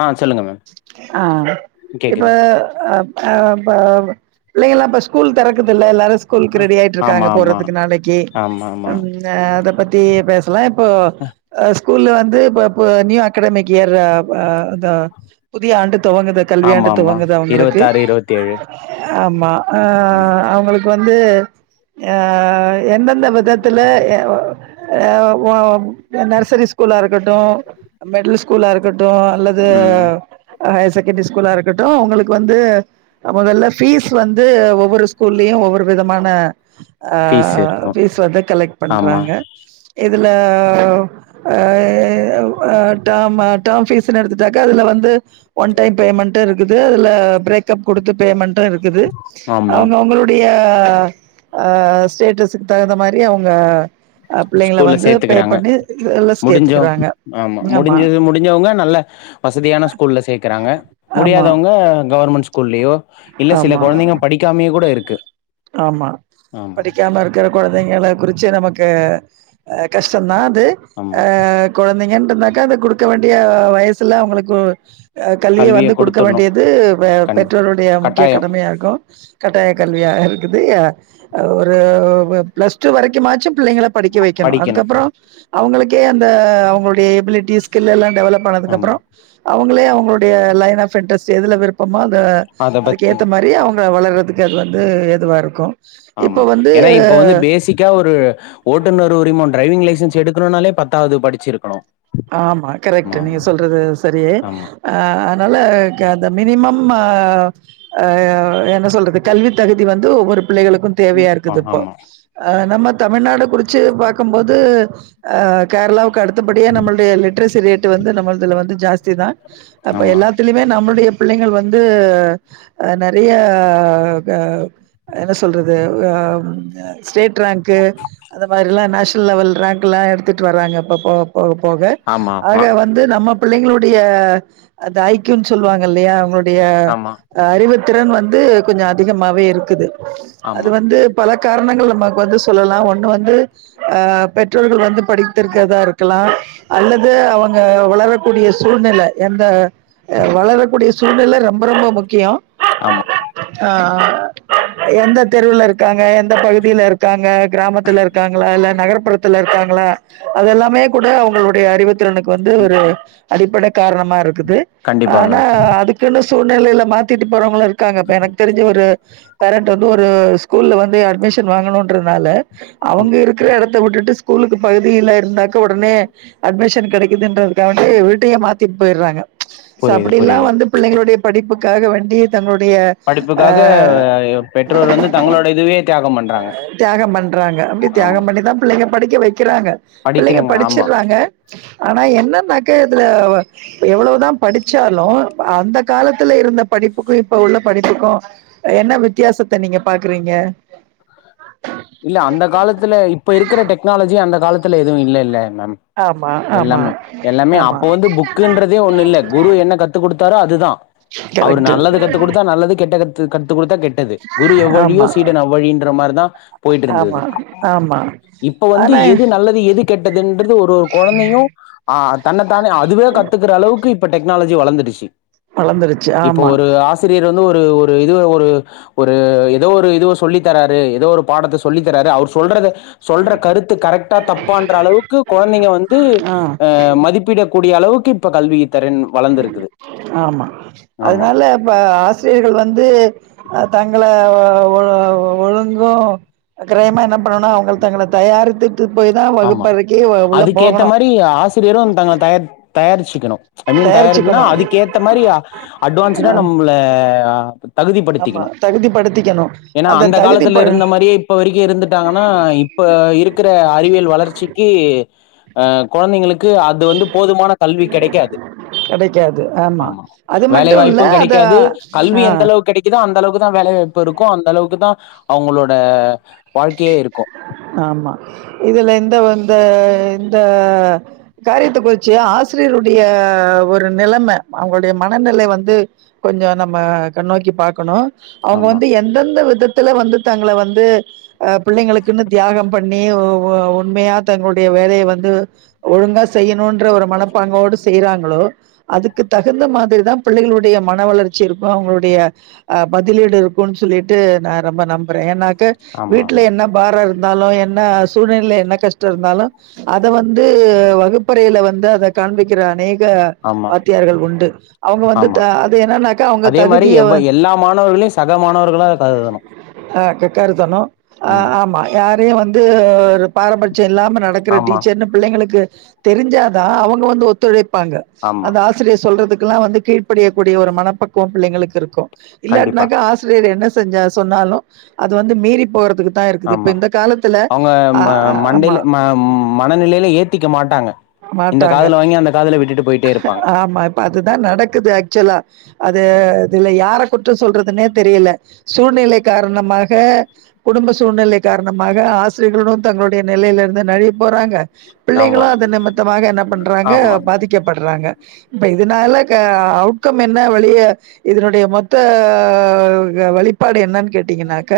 ஆ சொல்லுங்க மேம் ஆ இப்ப கேக்குது அப் ஆ ப புள்ளைங்களா இப்ப ஸ்கூல் தெறக்குதில்ல எல்லாருச் கூல்கு ஆ ஆமா ரெடியாய்ட்ருக்காங்க ஆமா போறதுக்கு நாளைக்கி ஆமா ஆமா ம் அ அத பத்தி பேசலா இப்போ அ ஸ்கூல்ல வந்து இப்ப இப்போ நியூ அக்கடெமிக் கியர்றா பா தா புதிய ஆண்டு தொவங்குது ஆமா கல்வியாண்டு ஆமா துவங்குது அவுங்ளுக்கு இருவத்தாறு இருவத்தேழு ஆமா ஆ ம் அவுங்களுக்கு வந்து அ எந்தெந்த விதத்துல எ ஒ எ ஒ நர்சரி ஸ்கூலா இருக்கட்டு மிடில்ஸ் கூலா இருக்கட்டு அல்லது ம் ஹையர் செகண்ட்ரி ஸ்கூலா இருக்கட்டு உங்களுக்கு வந்து மொதல்ல ஃபீஸ் வந்து ஒவ்வொரு ஸ்கூல்லயு ஒவ்வொரு விதமான ஆ ஃபீஸ் இருக்கு ஃபீஸ் வந்து கலெக்ட் ஆமா பண்றாங்க இதுல ஆ அ டேமு டேம் பீஸ்னு எடுத்துட்டாக்க அதுல வந்து ஒன் டைம் பேமண்ட்டு இருக்குது அதுல பிரேக்ப் குடுத்து பேமண்ட்டு இருக்குது ஆமா அவுங்கவுங்களு டைய அ ஸ்டேட்டஸ்க்கு தகுந்த மாரி அவுங்க பிள்ளைங்க ஸ்கூல்ல வந்து பே சேத்துக்குறாங்க பண்ணி எலஸ் முடிஞ்சோ கேத்துக்கறாங்க ஆமா முடிஞ்சது முடிஞ்சவங்க நல்ல வசதியான ஸ்கூல்ல சேக்கறாங்க ஆமா முடியாதவங்க கவர்மெண்ட் ஸ் கூல்லியோ இல்ல சில ஆமா கொழந்தைங்க படிக்காமயோ கூட இருக்கு ஆமா ஆமா படிக் காம இருக்கிற கெழந்தைங்கல குறிச்சு நமக்கு அ கஷ்டந்தா அது ஆமா அ கொழந்தைங்கன்ட்ருந்தாக்கா அத குடுக்க வேண்டிய வயிசுல அவுங்களுக்கு அ கல்விய வந்து குடுக்க வேண்டியது பெ கண் பெற்றோர்ருடைய முக்கிய கட்டாயோ கடமையா இருக்கு கட்டாய கல்வியா இருக்குது அ ஒரு பிளஸ் டூ வரைக்கு மாச்சு பிள்ளைங்கள படிக்க வைக்கணு படிக்கணு அதுக்கப்றோ அவுங்களுக்கே அந்த அவுங்களுடைய எபிலிட்டிஸ் ஸ்கில் எல்லா டெவலப் ஆமா பண்ணதுக்ப்பறோ அவுங்களே அவுங்களுடைய லைன் ஆஃப் இன்ட்ரெஸ்ட் எதுல விருப்பமோ அத அத அதுக்கு பத்தி ஏத்த மாரி அவுங்க வளறதுக்கு அது வந்து ஏதுவா இருக்கு இப்ப வந்து கியா ஒரு ஓட்டுநர் உரிமம் டிரைவிங் லைசன்ஸ் எடுக்கணுன்னாலே பத்தாவுது படிச்சிருக்கணு ஆமா கரெக்ட்டு நீங்க ஆமா சொல்றது சரி ஆமா அ அதுனால க அந்த மினிமம் அ ஆ என்ன சொல்றது கல்வி தகுதி வந்து ஒவ்வொரு பிள்ளைகளுக்கு தேவயா அ இருக்குது இப்ப ஆமா அ நம்ம தமிழ்நாடு குறிச்சு பாக்கும்போது லிட்ரசி ரேட்டு வந்து நம்மள்துல வந்து ஜாஸ்தி தா அப்ப ஆமா எல்லாத் திலமே நம்மளுடைய பிள்ளைங்கள் வந்து அ நெறைய அ என்ன சொல்றது அ ஸ்டேட் ரேங்க்கு அந்த மாரிலா நேஷனல் லவல் ரேங்கெலா எடுத்துட்டு வராங்க இப்ப போக போ க ஆமா ஆக ஆமா வந்து நம்ம பிள்ளைங்களுடைய அத ஐ க்யூ ன் சொல்லுவாங்க இல்லையா அவங்க ளுடைய ஆமா அறிவுத்திறன் வந்து கொஞ்ச அதிகமாவே இருக்குது அது ஆமா வந்து பல காரணங்கள் நமக் வந்து சொல்லலா ஒண்ணு வந்து அ பெற்றோர்கள் வந்து படித்திருக்கறதா இருக்கலா அல்லது அவுங்க வளரக்கூடிய சூழ்நெல எந்த அ வளரக்கூடிய சூழ்நில ரொம்ப ரொம்ப முக்கியோ ஆமா ஆ எந்த தெருவுல இருக்காங்க எந்த பகுதில இருக்காங்க கிராமத்துல இருக்காங்களா இல்ல நகர்ப்புறத்துல இருக்காங்களா அதெல்லாமே கூட அவுங்க ளுடய அறிவுத்திறனுக்கு வந்து ம். ஒரு அடிப்பட காரணமா இருக்குது கண்டிப்பா ஆனா மேம் அதுக்கு ன்னு சூழ்நிலையில மாத்திட்டு போறவங்களு இருக்காங்க இப்ப எனக்கு தெரிஞ்ச ஒரு பேரண்டு வந்து ஒரு ஸ்கூல்ல வந்து அட்மிஷன் வாங்கணுன்றனால ம். அவுங்க இருக்கற எடத்த விட்டுட்டு ஸ்கூலுக்கு பகுதில இருந்தாக்க உடனே அட்மிஷன் கெடைக்குதுன்றதுக்காண்டி வீட்டயே மாத்திட்டு போய்றாங்க சோ புரியுது அப்டில்லா புரியுது வந்து பிள்ளைங்களுடைய படிப்புக்காக வந்டி தன்னுடைய படிப்புக்காக பெற்றோர் வந்து தங்களோட இதுவே தியாகம் பண்றாங்க தியாகம் பண்றாங்க அப்டி ஆமா தியாகம் பண்ணிதா பிள்ளிங்க படிக்க வைக்கிறாங்க பிள்ளிங்க படிக்கிறாங்க ஆமா படிச்சுட்றாங்க ஆனா என்னன்னாக்க இதுல இப்ப எவ்ளோதா படிச்சாலு அந்த காலத்துல இருந்த படிப்புக்கு இப்ப உள்ள படிப்புக்கு என்ன வித்தியாசத்த நீங்க பாக்குறீங்க இல்ல அந்த காலத்துல இப்ப இருக்கிற டெக்னாலஜி அந்த காலத்துல எதுவு இல்லல்ல மேம் ஆமா ஆமா எல்லாமே எல்லாமே ஆமா அப்போ வந்து புக்குன்றதே ஒண்ணு இல்ல குரு என்ன கத்து குடுத்தாரோ அதுதா அவரு கரெக்ட்டு நல்லது கத்துக் குடுத்தா நல்லது கெட்ட கத் த்து கத்து குடுத்தா கெட்டது குரு எவ்வழியோ ஆமா சீடன் அவ்வழின்ற மாரிதா ஆமா ஆம் இப்ப வந்து எது நல்லது எது கெட்டதுன்றது ஒரு ஒரு கொழந்தையு ஆ தன்ன தானே அதுவே கத்துக் அளவுக்கு இப்ப டெக்னாலஜி வளந்துடுச்சு வளந்துருச்சு இப்போ ஆமா ஒரு ஆ சிரியர் வந்து ஒரு ஒரு இது ஒரு ஒரு ஏதோ ஒரு இது சொல்லி தராரு ஏதோ ஒரு பாடத்த சொல்லி தராரு அவர் சொல்றத சொல்ற கருத்து கரெக்டா தப்பான்ற அளவுக்கு கொழந்தைங்க வந்து ஆ மதிப்பிட கூடிய அளவுக்கு இப்ப கல்வி தரன் ஆமா ஆமா அதனால இப்ப ஆசி ரியர்கள் வந்து தங்கள ஒழுங்கு அக்ரயமா என்ன பண்ணனா அவங்க தங்கள தயாரித்துட்டு போய் தா வகுப்பறைக்கு உள்ள போகணு ஆசிரியரு தங்கள தய தயாரிச்சிக்கணு ஐ மீன் தயாரினா தயாரிச்சுக்கணு அதுக்கேத் த்த மாரி அட்வான்ஸ்டா அ நம்மள ஆமா தகுதிப்படுத்திக்கணு தகுதிப்படுத்திக்கணு ஏன்னா அந்த தகுதி ப காலத்தில இருந்த மாரியே ப்ப வரைக்கு இருந்துட்டாங்கன்னா இப்ப இருக்கிற அறிவியல் வளர்ச்சிக்கு ஆ கொழந்தைங்களுக்கு அது வந்து போதுமான கல்வி கெடைக்காது கெடைக்காது ஆமா அது வேலை மட்டு இல்ல வாய்ப்பு அத கெடைக்காது கல்வி ஆ எந்த அளவுக்கு கெடைக்குதோ அந்த அளவுக்கு தா வேலைவாய்ப்பு இருக்கு அந்த அளவுக்கு தா அவங்களோட வாழ்க்கையே இருக்கு ஆமா இதுல எந்த வந்த இந்த காரியத்த குறிச்சு ஆசிரியருடைய ஒரு நிலம அவங்களுடைய மனநிலை வந்து கொஞ்சோ நம்ம கண் நோக்கி பாக்கணு அவங்க ஆமா வந்து எந்தெந்த விதத்துல வந்து தங்கள வந்து ஆ பிள்ளைங்களுக்குன்னு தியாகம் பண்ணி உண்மையா தங்களுடைய வேலையை வந்து ஒழுங்கா செய்யணுன்ற ஒரு மனப்பாங்கோடு செய்யறாங்களோ அதுக்கு தகுந்த மாதிரிதா பிள்ளைகளுடைய மன வளர்ச்சி இருக்கு அவங்களுடைய ஆ பதிலீடு இருக்குன்னு சொல்லிட்டு நா ரொம்ப நம்புறே ஏன்னாக்க ஆமா வீட்ல ஆமா என்ன பார இருந்தாலு என்ன சூழ்நிலைல என்ன கஷ்ட இருந்தாலு அத வந்து வகுப்பறையில வந்து அத காண்பிக்கிற அநேக ஆமா வாத்தியார்கள் உண்டு அவங்க வந்து ஆமா அது என்னன்னாக்க அவங்க அதே மாரி தகுதிய எவ்வ எல்லா மாணவர்கள சகமாணவர்களா கருதணு ஆ கருதணு ஆ ம் ஆமா யாரையு வந்து ஒரு பாரபட்ச இல்லாம நட இருக்கிற ஆமா டீச்சர்னு பிள்ளைங்களுக்கு தெரிஞ்சாதா அவங்க வந்து ஒத்துழைப்பாங்க ஆமா அந்த ஆசி ஆசிரியர் சொல்றதுக்கெல்லா வந்து கீழ்ப்படியக்கூடிய ஒரு மனப்பக்கவம் பிள்ளைளுக்கு இருக்கு கண்டிப்பா இல்லாட்டினாக்கா ஆசிரியர் என்ன செஞ்ச சொன்னாலு அது வந்து மீறி போறதுக்கு தா இருக்குது இப்ப ஆமா இந்த காலத்துல ஆ ஆமா ஆ மனநிலையில ஏத்திக்க மாட்டாங்க இந்த மாட்டாங்க. காதுல வாங்கி அந்த காதுல விட்டுட்டு போயிட்டே இருப்பாங்க ஆமா இப்ப அதுதா நடக்குது ஆக்சுவலா அது இதுல யார குற்றம் சொல்றதுன்னே தெரியல சூழ்நிலை காரணமாக குடும்ப சூழ்நிலை காரணமாக ஆசிரியர்களும் தங்களுடைய நிலையில இருந்து நழுவி போறாங்க ஆமா பிள்ளைங்களும் அது நிமத்தமாக என்ன பண்றாங்க ஆமா பாதிக்கப்படறாங்க இப்ப இதனால க அவுட்கம் என்ன வெளிய இதனுடைய மொத்த வழிபாடு என்னன்னு கேட்டீங்கன்னாக்க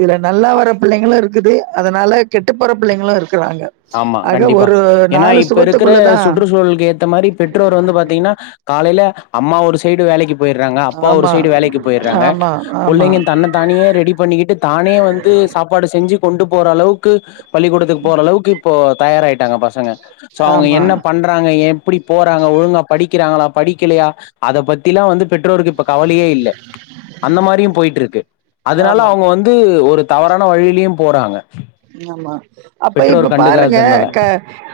இதுல நல்லா வர பிள்ளைங்களும் இருக்குது அதனால கெட்டு போற பிள்ளைங்களும் இருக்கறாங்க ஆமா கண்டிப்பா ஏனா இப் இப்ப இருக்கற சுவத்துக்குள்ளதா சுற்றுச்சூழலுக்கு ஏத்த மாறி பெற்றோர் வந்து பாத்தீங்கன்னா காலையில அம்மா ஒரு சைடு வேலைக்கு போயிறாங்க அப்பா ஒரு ஆமா சைடு வேலைக்கு போயிறாங்க ஆமா ஆமா புள்ளைங்க தன்ன தானியே ரெடி பண்ணிக்கிட்டு தானே வந்து சாப்பாடு செஞ்சி கொண்டு போற அளவுக்கு பள்ளிக்கூடத்துக்கு போற அளவுக்கு இப்போ தயாரயிட்டாங்க பசங்க சோ அவுங்க ஆமா என்ன பண் றாங்க எப்டி போறாங்க ஒழுங்கா படிக்கிறாங்களா படிக்கலையா அத பத்திலாம் வந்து பெற்றோருக்கு இப்ப கவலையே இல்ல அந்த மாறியும் போயிட்டு இருக்கு அதனால ஆமா அவுங்க வந்து ஒரு தவறான வழிலயும் போறாங்க ஆமா அப்ப இப்ப பெற்றோர் பாருங்க கண்டுக்காததுனால க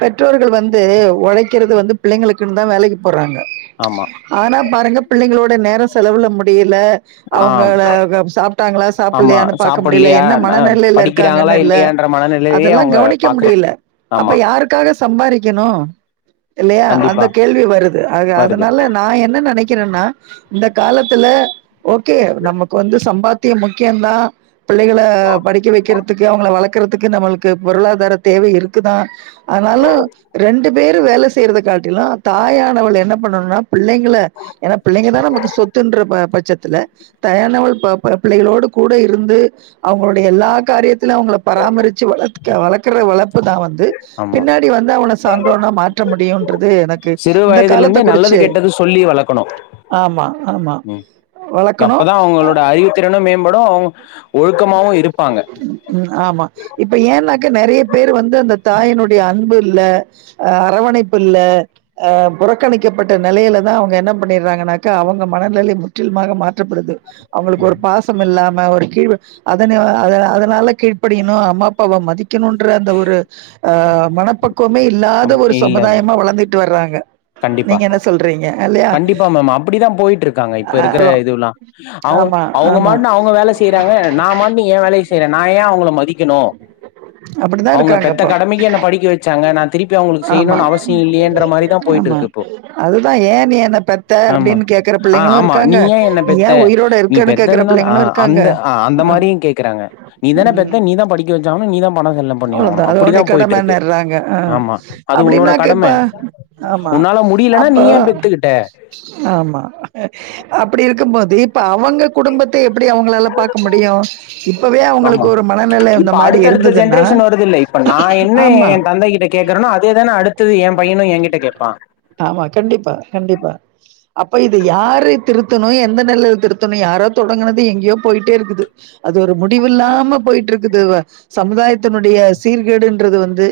பெற்றோர்கள் வந்து ஒழைக்கறது வந்து பிள்ளைங்களுக்குன்னு தான் வேலைக்கு போறாங்க ஆமா ஆனா பாருங்க பிள்ளைங்களோட நேரம் செலவுல முடியல ஆம் அவங்கள சாப்ட்டாங்களா ஆமா சாப்பலையானு பாக்க முடியல சாப்புட்லையா என்ன அ மனநிலையில படிக்கிறாங்களா இருக்காங்கன்னு க இல்லையான்ற மனநிலையே அதல்லா அவங்க கவனிக்க பாக்குறது முடியல அப்ப ஆமா யாருக்காக சம்பாரிக்கணும் இல்லையா அந்த கண்டிப்பா கேள்வி வருது ஆக வருது அதனால நா என்ன நெனைக்கிறன்னா இந்த காலத்துல ஓகே நமக்கு வந்து சம்பாத்தியம் முக்கியந்தான் பிள்ளைகள படிக்க வைக்கறதுக் வளக்கறதுக்கு நம்மளுக்கு பொருளாதார தேவை இருக்குதான் ஆனாலும் ரண்டு பேரும் வேல செய்றத காட்டிலும் தாயானவள் என்ன பண்ணணும்னா பிள்ளைங்கள ஏனா பிள்ளைங்க தான் நமக்கு சொத்துன்ற ப பட்சத்துல தாயானவள் ப ப பிள்ளைகளோடு கூட இருந்து அவுங்களுடைய எல்லா காரியத் துல அவங்கள பராமரிச்சி வளக்க வளக்கற வளர்ப்பு தா வந்து ஆமா பின்னாடி வந்து அவன சான்றோனா மாற்ற முடியும்ன்றது எனக்கு இந்த காலத்த குறிச்சி கணும் ஆமா ஆமா வளக்கணும். அப்பதா அவங்களோட அறிவுத்திறனும் மேம்படும் அவுங் ஒழுக்கமாவும் இருப்பாங்க ம் ஆமா இப்ப ஏன்னாக்கா நெறையா பேரு வந்து அந்த தாயினுடைய அன்பு இல்ல ஆ அரவணைப்பு இல்ல ஆ புறக்கணிக்கப்பட்ட நெலையில தான் அவுங்க என்ன பண்ணிறாங்கன்னாக்கா அவங்க மனநிலை முற்றிலுமாக மாற்றப்படுது அவுங்களுக்கு ஒரு பாசம் இல்லாம ஒரு கீழ் அதன அத அதனால கீழ்ப்படியணும் அம்மா அப்பாவ மதிக் கினுன்ற அந்த ஒரு உ மனப்பக் குவமே இல்லாத அம் ஒரு இல்ல சமுதாயமா வளர்ந்துட்டு வறாங்க கண்டிப்பா ன்னா சொல்றீங்க அல்லையா கண்டிப்பா மேம் அப்டிதா போயிட்டு இருக்காங்க இப்ப இருக்கற அ இதுவுலா அவங் ஆமா அவங்க ஆமா மாட்டனு அவுங்க வேல செய்றாங்க நா மாட்டுனு ஏ வேலைய செய்றன் நா ஏ அவங்கள மதிக் கிணோ அப்டிதா அவங்க இருக்காங்க பெத்த இப்போ கடமைக்கு என்னை படிக்க வச்சாங்க நா திருப்பி அவங்களுக்கு ஆமா செய்ணுனு அவசியம் இல்லன்ற மாரிதா போயிட்டு ஆமா இருக்கு இப்போ அதுதா ஏன் நீ என்ன பெத்த ஆமா அப்டின்னு கேக் ஆ ஆமா நீ ஏன் என்ன பெத்த நீ இருக்கன்னு கேக்குற பெத்ததுனால அ பிள்ளைங்களு இருக்காங்க அந்த அ அந்த ஆ மாரியு கேக்குறாங்க நீ தான ம் பெத்த நீதா படிக் க்கவச்சாவனு நீதா பண செலவு பண்ணி ஆவனு அவ்ளோதா அப்டிதா அதோடைய போயிட்டு இருக்கு கடமன்னுறாங்க ஆ ஆமா அது உன்னோட அப்டின்னா கடம கேப்பா ஆமா உன்னால முடியலனா நீ அப்போ ஏன் பெத்துக்கிட்ட ஆமா அப்டி இருக்கும்போது இப்ப அவங்க குடும்பத்த எப்டி அவங்களால பாக்க முடியு இப்பவே அவங்களுக்கு ஒரு மனநிலை இந்த மாரி இருந்துது டன் வருதுல்ல இப்ப நா என்ன என் தந்தை கிட்ட கேக்குறேனோ அதேதானே அடுத்தது என் பையனு என்கிட்ட கேப்பா ஆமா கண்டிப்பா கண்டிப்பா அப்ப இது யாரு திருத்தணு எந்த நெலைல திருத்தணு யாரோ தொடங்குனது எங்கேயோ போயிட்டே இருக்குது அது ஒரு முடிவு இல்லாம போயிட்டு இருக்குது சமுதாய த்துனுடைய சீர்கேடுன்றது வந்து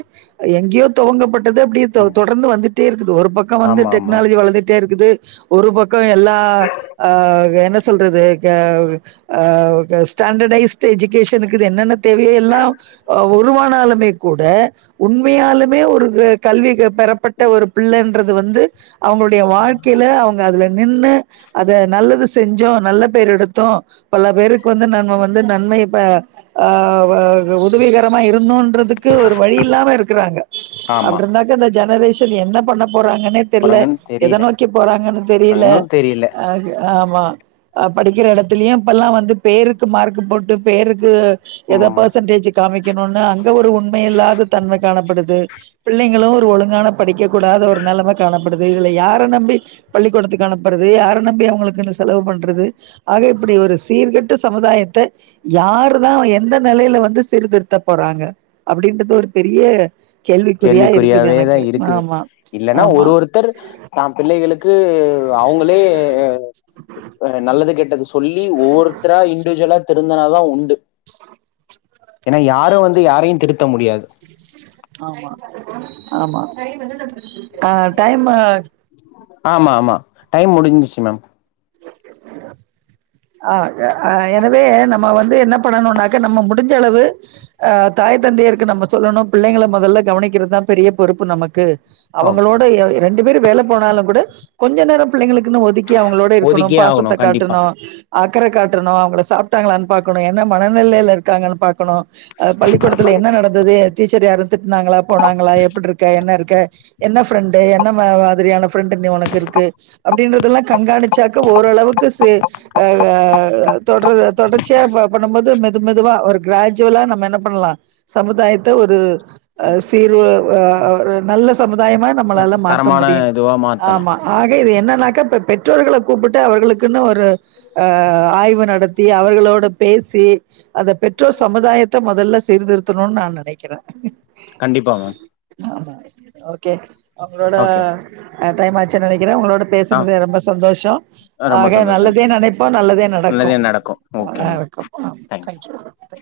எங்கேயோ துவங்கப்பட் டது அப்டியே தொ ஆமா தொடர்ந்து வந்துட்டே இருக்குது ஒரு பக்க வந்து ஆமா ஆமா டெக்னாலஜி வளந்துட்டே இருக்குது ஒரு பக்க எல்லா அ என்ன சொல்றது க ஆ ஸ்டாண்டர்டைஸ்டு எஜுகேஷனுக்கு இது என்னென்ன தேவையோ எல்லா ஆ உருவானாலுமே கூட உண்மையாலு மே ஒரு கல்வி பெறப்பட்ட ஒரு பிள்ளைன்றது வந்து அவங்களுடைய வாழ்க்கையில அவங்க அதுல நின்னு அத நல்லது செஞ்சோ நல்ல பேர் எடுத்தோ பல பேருக்கு வந்து நம்ம வந்து நன்மையப்ப ஆ துளிகரமா இருந்தோன்றதுக்கு ஒரு வழி இல்லாம இருக்கிறாங்க ஆமா அப்டி இருந்தா க்க அந்த ஜெனரேஷன் என்ன பண்ண போறாங்கன்னே தெரில அப்றங்கன்னு எத தெரியல நோக்கி போறாங்கன்னு தெரில இன்னு தெரியல அ ஆமா அ படிக்கிற எடத்துலயு இப்பல்லா வந்து பேருக்கு மார்க் போட்டு பேருக்கு எதா ம் பெர்சன்டேஜ் காமிக்கணுனு அங்க ஒரு உண்மையில்லாத தன்மை காணப்படு து பிள்ளைங்களு ஒரு ஒழுங்கான படிக்க கூடாத ஒரு நெலைம காணப்படுது இதுல யார நம்பி பள்ளிக்கூடத்துக்கு அனுப்புறது யார நம்பி அவங்களுக்கு என்ன செலவு பண்றது அது இப்டி ஒரு சீர்கெட்ட சமுதாயத்த யாருதா எந்த நெலையில வந்து சீர்திருத்த போறாங்க அப்டின்றது ஒரு பெரிய கேள்விக்குறியா இருக்குது கேள்விக்குறியாவேதா எனக்கு இருக்குது ஆமா இல்லன்னா ஆமா ஒரு ஒருத்தர் தா பிள்ளைகளுக்கு அவங்களே ஒரு நல்லது கேட்டது சொல்லி ஒவ்வொருத்தரா இண்டிவிஜுவலா திருந்துனாதா உண் டு ஏன்னா யாரு வந்து யாரையு திருத்த முடியாது ஆமா ஆமா ஆ டைம்மு ஆமா ஆமா டைம் முடிஞ்சிச்சு மேம் ஆ அ எனவே நம்ம வந்து என்ன பண்ணணுனாக்க நம்ம முடிஞ்சளவு அ தாய் தந்தையருக்கு நம்ம சொல்லணு பிள்ளைங்கள மொதல்ல கவனிக்கிறதுதா பெரிய பொறுப்பு நமக்கு ஓகே அவங்களோட ரெண்டு பேரும் வேல போனாலு கூட கொஞ்ச நேரம் பிள்ளைங்களுக்குனு ஒதுக்கி அவங்களோட இரு ஒதுக்கியே ஆகணு பாசத்த கண்டிப்பா காட்டணு அக்கரை காட்டணு அவங்கள சாப்ட்டாங்களானு பாக்கணு என்ன மனநிலைல இருக்காங்கன்னு பாக்கணு அ பள்ளிக்கூடத்துல என்ன நடந்தது டீச்சர் யாருந் திட்டுனாங்களா போனாங்களா எப்டி இருக்க என்ன இருக்க என்ன ஃப்ரெண்டு என்ன மாதிரியான ஃப்ரெண்ட் நீ உனக்கு இருக்கு அப்டின்றதெல்லா கண்காணி ச்சாக்கா ஓரளவுக்கு சி அ தொடர் தொடர்ச்சியா ப பண்ணும்போது மெது மெதுவா ஒரு கிராஜுவலா நம்ம என்ன பண்ணலா சமுதாயத்த ஒரு அ சீறு ஒரு அ ஒ ஒரு நல்ல சமுதாயமா ம், நம்மளால மாத்த தரமான முடியு இதுவா மாத்தலா ஆமா ஆக இது என்னன்னாக்க பெ பெற்றோர்களக் கூப்டுட்டு அவர்களுக்குன்னு ஒரு அ ஆய்வு நடத்தி அவர்களோட பேசி அத பெற்றோர் சமுதாயத்த முதல்ல சீர்திருத்தணுன்னு நா நனைக்கிற கண்டிப்பா மேம் ஆமா ஓகே உங்களோட ஓகே டைம் ஆச்சுனு நனைக்கிற உங்களோடப் ஆ பேசுனதே ரொம்ப சந்தோஷோ ரொம்ப ஆக சந்தோஷம் நல்லதே நனைப்போ நல்லதே நடக்கு நல்லதே ந ஓகே அ மேம் வண்க்கம் ஆம் தேங்க்யூ தேங் சு [inaudible]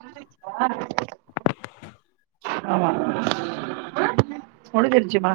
துதிப் பாரு ஆமா முடிஞ்சிருச்சிமா